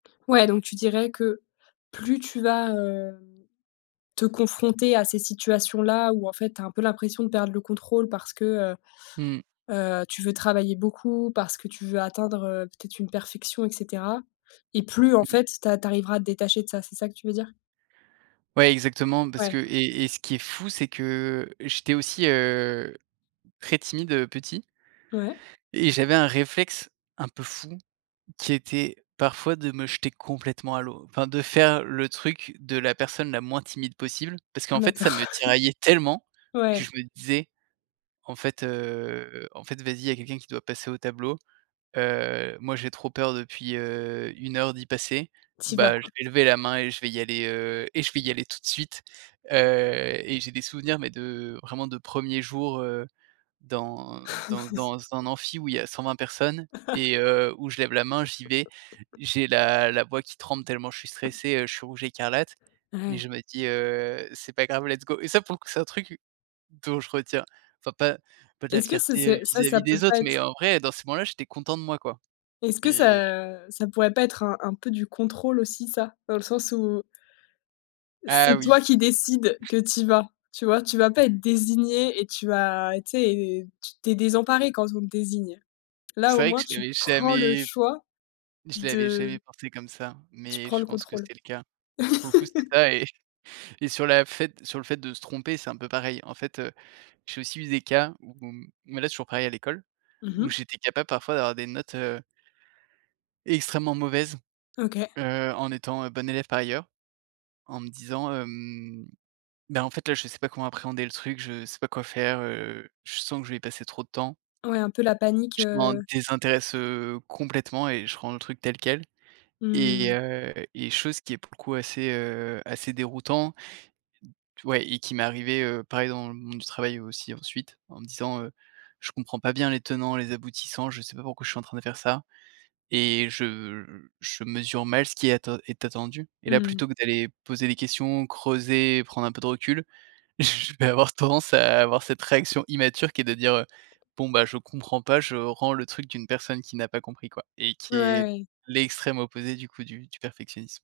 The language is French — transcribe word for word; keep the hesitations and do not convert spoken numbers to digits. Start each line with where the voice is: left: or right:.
left: Ouais, donc tu dirais que plus tu vas, heu, te confronter à ces situations-là, où en fait tu as un peu l'impression de perdre le contrôle parce que heu,
right: Mmh.
left: heu, tu veux travailler beaucoup, parce que tu veux atteindre, heu, peut-être une perfection et cetera et plus en
right: Mmh.
left: fait tu a tu arriveras à te détacher de ça. C'est ça que tu veux dire?
right: Ouais exactement parce que
left: Ouais.
right: et et ce qui est fou, c'est que j'étais aussi, heu, très timide, heu, petit
left: Ouais.
right: et j'avais un réflexe un peu fou qui était parfois de me jeter complètement à l'eau, enfin de faire le truc de la personne la moins timide possible. Parce qu'en fait
left: D'accord,
right: ça me tiraillait tellement, que
left: ouais.
right: je me disais: «En fait, heu, en fait vas-y, il y a quelqu'un qui doit passer au tableau, heu, moi j'ai trop peur depuis, heu, une heure d'y passer,
left: Tu y vas
right: ben je
left: quoi.
right: vais lever la main et je vais y aller, heu et je vais y aller tout de suite». Heu et j'ai des souvenirs mais de vraiment de premiers jours heu, dans dans dans un amphi où il y a cent vingt personnes et heu, où je lève la main. J'y vais, j'ai la la voix qui tremble tellement je suis stressé, heu, je suis rouge écarlate mais
left: Ouais.
right: je me dis: «Heu, c'est pas grave, let's go» et ça pour que c'est un truc dont je retiens enfin pas pas de la
left: Est-ce que ça
right: fierté, heu,
left: c'est ça ça
right: vis-à-vis
left: peut
right: des
left: pas
right: autres, mais
left: être
right: en vrai dans ces moments-là j'étais content de moi, quoi
left: est-ce que
right: et
left: ça, ça pourrait pas être un un peu du contrôle aussi ça? Dans le sens où
right: Ah
left: c'est
right: oui.
left: toi qui décides que tu y vas. Tu vois? Tu vas pas être désigné et tu vas tu sais, tu es désemparé quand on te désigne. Là
right: C'est
left: au
right: vrai que
left: moins
right: j'y
left: tu
right: avais
left: prends le
right: jamais
left: choix
right: je l'avais jamais
left: de
right: pensé comme ça,
left: tu
right: mais
left: prends
right: je
left: le
right: pense que
left: contrôle.
right: c'était le cas. Pour le coup c'était ça et j et sur la fait sur le fait de se tromper, c'est un peu pareil. En fait, heu, j'ai aussi eu des cas où où mmh mais là c'est toujours pareil à l'école,
left: Mmh
right: où
left: mh.
right: j'étais capable parfois d'avoir des notes, heu extrêmement mauvaises,
left: OK.
right: heu, en étant, heu, bon élève par ailleurs, en me disant, hem: «Beh, en fait là je sais pas comment appréhender le truc, je sais pas quoi faire, heu, je sens que je vais y passer trop de temps»
left: Ouais un peu la panique,
right: «je m'en
left: heu
right: désintéresse, heu, complètement et je rends le truc tel quel» et
left: Mmh.
right: heu, et chose qui est pour le coup assez, heu, assez déroutant t ouais et qui m'est arrivée heu, pareil dans le monde du travail aussi ensuite en me disant: «Heu, je comprends pas bien les tenants, les aboutissants, je sais pas pourquoi je suis en train de faire ça et je je mesure mal ce qui est atten est attendu» et là
left: Mmh mh.
right: plutôt que d'aller poser des questions, creuser, prendre un peu de recul, je vais avoir tendance à avoir cette réaction immature qui est de dire, heu: «Bon beh, je comprends pas, je rends le truc d'une personne qui n'a pas compris, quoi et qui est
left: Ouais.
right: l'extrême opposé du coup du du perfectionnisme».